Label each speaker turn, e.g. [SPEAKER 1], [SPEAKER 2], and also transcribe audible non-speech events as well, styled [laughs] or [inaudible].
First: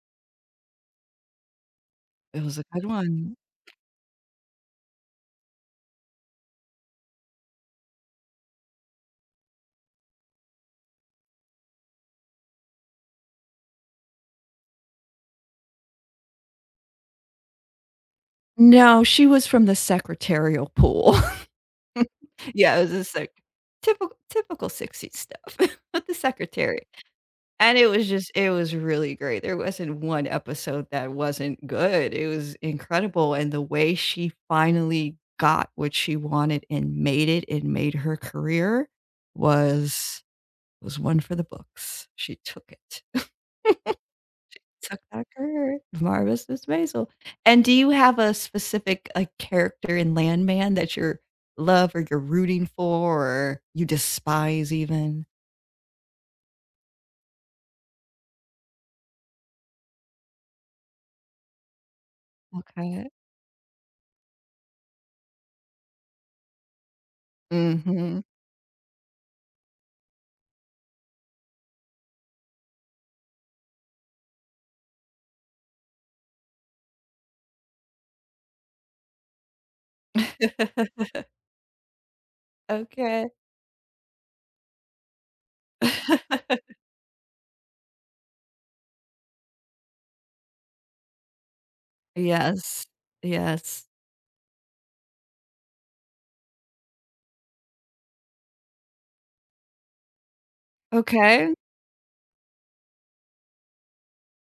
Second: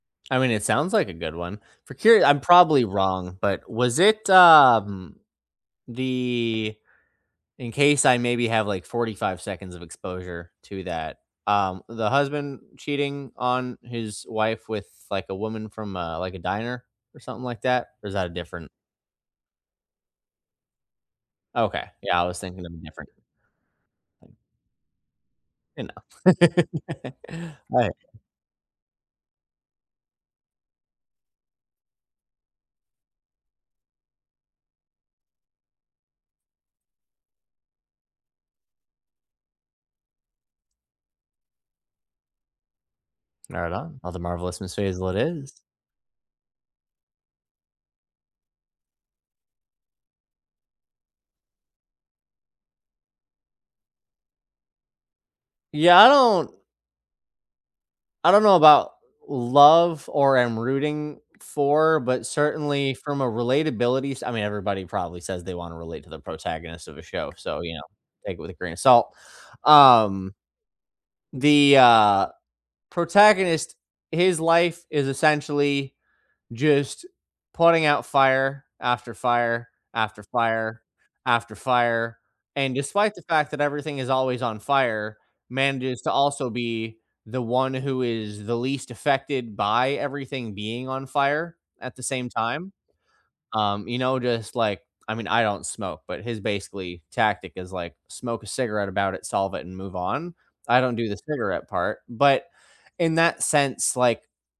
[SPEAKER 1] I mean, it sounds like a good one. For curi I'm
[SPEAKER 2] It was a good
[SPEAKER 1] probably
[SPEAKER 2] one.
[SPEAKER 1] wrong, but was it, um, the in case I maybe have, like, 45 seconds of exposure to that, um, the husband cheating on his wife with, like, a woman from a, like, a diner or something like that? Or is that a different
[SPEAKER 2] No, she was from the secretarial pool.
[SPEAKER 1] Okay. Yeah, I
[SPEAKER 2] [chuckles]
[SPEAKER 1] was thinking of a
[SPEAKER 2] Yeah, it was a
[SPEAKER 1] different
[SPEAKER 2] sec typical
[SPEAKER 1] thing.
[SPEAKER 2] typical '60s stuff
[SPEAKER 1] You
[SPEAKER 2] with the
[SPEAKER 1] know.
[SPEAKER 2] secretary.
[SPEAKER 1] [laughs]
[SPEAKER 2] And it
[SPEAKER 1] Okay.
[SPEAKER 2] was just it was really great there wasn't 1 episode that wasn't good. It was incredible, and the way she finally got what she wanted and made it, and made her career was was one for the books. She took it.
[SPEAKER 1] Right on. Oh, the Marvelous
[SPEAKER 2] [chuckles]
[SPEAKER 1] Miss
[SPEAKER 2] She took
[SPEAKER 1] Maisel it
[SPEAKER 2] back
[SPEAKER 1] is.
[SPEAKER 2] her Marvelous Mrs. Maisel. And do you have a specific, like, character in Landman that you're love or you're rooting for, or you despise even?
[SPEAKER 1] Yeah, I don't I don't know about love or am rooting for, but certainly
[SPEAKER 2] Okay.
[SPEAKER 1] from a relatability s I mean, everybody probably says they wanna relate to the protagonist of a show, so, you know,
[SPEAKER 2] Mhm.
[SPEAKER 1] take it with a grain of salt. Um, the, uh, protagonist, his life is essentially just putting out fire, after fire, after fire,
[SPEAKER 2] [laughs]
[SPEAKER 1] after fire, and despite the
[SPEAKER 2] Okay.
[SPEAKER 1] fact that everything is always on fire, manages to also
[SPEAKER 2] [chuckles]
[SPEAKER 1] be the one who is the least affected by everything being on fire at the same time.
[SPEAKER 2] Yes. Yes.
[SPEAKER 1] Um, you know, just, like I mean, I don't smoke, but his basically tactic is, like, smoke a cigarette about it, solve it, and move on. I don't do the
[SPEAKER 2] Okay.
[SPEAKER 1] cigarette part, but in that sense, like